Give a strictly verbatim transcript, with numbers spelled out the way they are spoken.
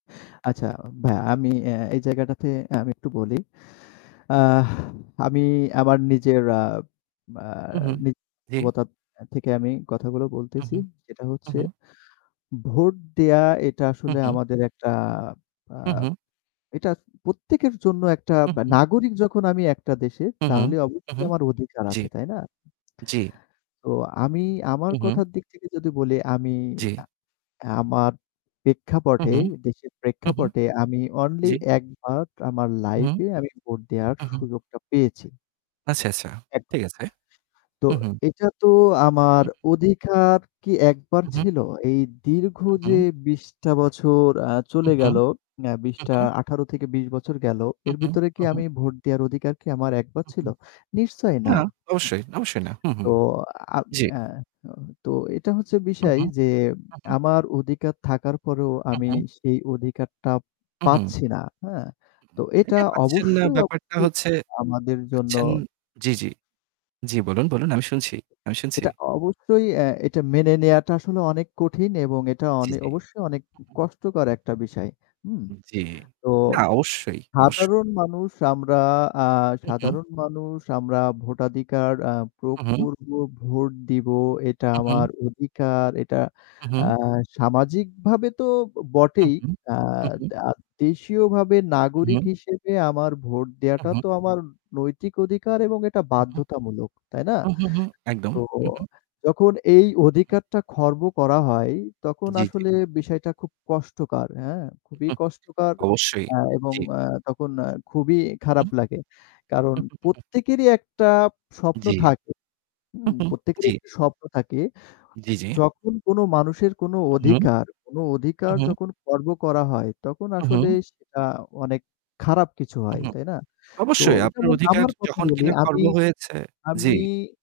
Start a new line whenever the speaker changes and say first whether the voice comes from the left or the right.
left: আচ্ছা ভাইয়া আমি এ্যা এই জায়গাটাতে আমি একটু বলি। আ আমি আমার নিজের আ
right: হুম, হুম। জ্বী।
left: [unintelligible] থেকে আমি কথাগুলো
right: হু,
left: বলতেছি।
right: হু।
left: যেটা
right: হু,
left: হচ্ছে
right: হু।
left: ভোট দেয়া এটা
right: হু,
left: আসলে
right: হু।
left: আমাদের একটা আ
right: হু, হু।
left: এটা প্রত্যেকের জন্য একটা
right: হু, হু।
left: নাগরিক যখন আমি একটা দেশে
right: হুঁ, হুঁ।
left: তাহলে
right: হুঁ,
left: অবশ্যই
right: হুঁ,
left: আমার অধিকার
right: জ্বী।
left: আছে। তাই না?
right: জ্বি।
left: তো আমি আমার
right: হু, হু।
left: কথার দিক থেকে যদি বলি আমি
right: জ্বি।
left: আ আমার
right: হুঁ,
left: প্রেক্ষাপটে
right: হুঁ।
left: দেশের
right: হুঁ, হু।
left: প্রেক্ষাপটে আমি অনলি
right: জ্বি।
left: এক বার আমার
right: হুম, হু।
left: লাইফ এ আমি ভোট দেওয়ার
right: হু, হু।
left: সুযোগটা পেয়েছি।
right: আচ্ছা, আচ্ছা।
left: এক
right: ঠিক আছে।
left: তো
right: হু।
left: এটা তো আমার
right: হুম।
left: অধিকার কি একবার
right: হু, হু।
left: ছিল? এই দীর্ঘ
right: উ
left: যে
right: হু।
left: বিশ টা বছর আ
right: হু,
left: চলে
right: হু।
left: গেলো আ বিশ
right: হু,
left: টা
right: হু।
left: আঠার থেকে বিশ বছর গেল
right: হু,
left: এর
right: হু।
left: ভিতরে কি
right: হু, হু।
left: আমি ভোট দেওয়ার অধিকার কি আমার একবার ছিল?
right: হুম,
left: নিশ্চয়ই না।
right: না, অবশ্যই, অবশ্যই না। হু, হু।
left: তো আ
right: জ্বি।
left: এ্যা তো এটা হচ্ছে
right: হু,
left: বিষয়
right: হু,
left: যে
right: হু।
left: আমার অধিকার থাকার পরেও
right: হু,
left: আমি
right: হু।
left: সেই অধিকারটা
right: হু, হু।
left: পাচ্ছি না। হ্যাঁ? তো এটা
right: এটা পাচ্ছেন না
left: অবশ্যই,
right: ব্যাপারটা
left: অবশ্যই,
right: হচ্ছে
left: আমাদের জন্য
right: পাচ্ছেন জ্বি, জ্বি। জ্বি বলুন, বলুন আমি শুনছি, আমি শুনছি।
left: এটা অবশ্যই এ্যা এটা মেনে নেওয়াটা আসলে অনেক কঠিন এবং এটা
right: জ্বি,
left: অনে
right: জ্বি।
left: অবশ্যই অনেক কষ্টকর একটা বিষয়। হুম?
right: জ্বি।
left: তো
right: না অবশ্যই অবশ্যই।
left: সাধারণ মানুষ আমরা আ
right: হু, হু।
left: সাধারণ মানুষ আমরা ভোটাধিকার আ ভোগ
right: হু, হু।
left: করব ভোট দিব। এটা
right: হু, হু।
left: আমার অধিকার এটা
right: হু,
left: আ
right: হু।
left: সামাজিকভাবে তো
right: হু,
left: বটেই
right: হু।
left: আ
right: হু, হু।
left: দা দেশীয়ভাবে নাগরিক
right: হুম।
left: হিসেবে আমার ভোট দেওয়াটা
right: হু।
left: তো আমার নৈতিক অধিকার এবং এটা
right: উ হু।
left: বাধ্যতামূলক। তাই না?
right: হু, হু, একদম।
left: তো
right: হু, হু।
left: যখন এই অধিকারটা খর্ব করা হয়। তখন
right: জ্বী, জ্বী।
left: আসলে বিষয়টা খুব কষ্টকার হ্যাঁ? খুবই
right: হুম।
left: কষ্টকার
right: অবশ্যই,
left: আ এবং
right: জ্বী।
left: আ তখন আ খুবই খারাপ
right: হুম।
left: লাগে। কারণ
right: উ হু, হু।
left: প্রত্যেকেরই একটা স্বপ্ন
right: জ্বি।
left: থাকে। হু?
right: হু, হু,
left: প্রত্যেকেরই
right: জ্বী।
left: একটা স্বপ্ন থাকে।
right: জ্বী, জ্বী।
left: যখন কোন মানুষের কোন
right: হু।
left: অধিকার কোন
right: হু,
left: অধিকার
right: হু।
left: যখন খর্ব করা হয় তখন
right: হু,
left: আসলে
right: হু।
left: সেটা অনেক খারাপ কিছু
right: উ
left: হয়।
right: হু,
left: তাই না? তো
right: অবশ্যই আপনার
left: যেমন
right: অধিকার
left: আমার কথা
right: যখন
left: বলি
right: কিনা
left: আমি
right: খর্ব হয়েছে। জ্বি।
left: আমি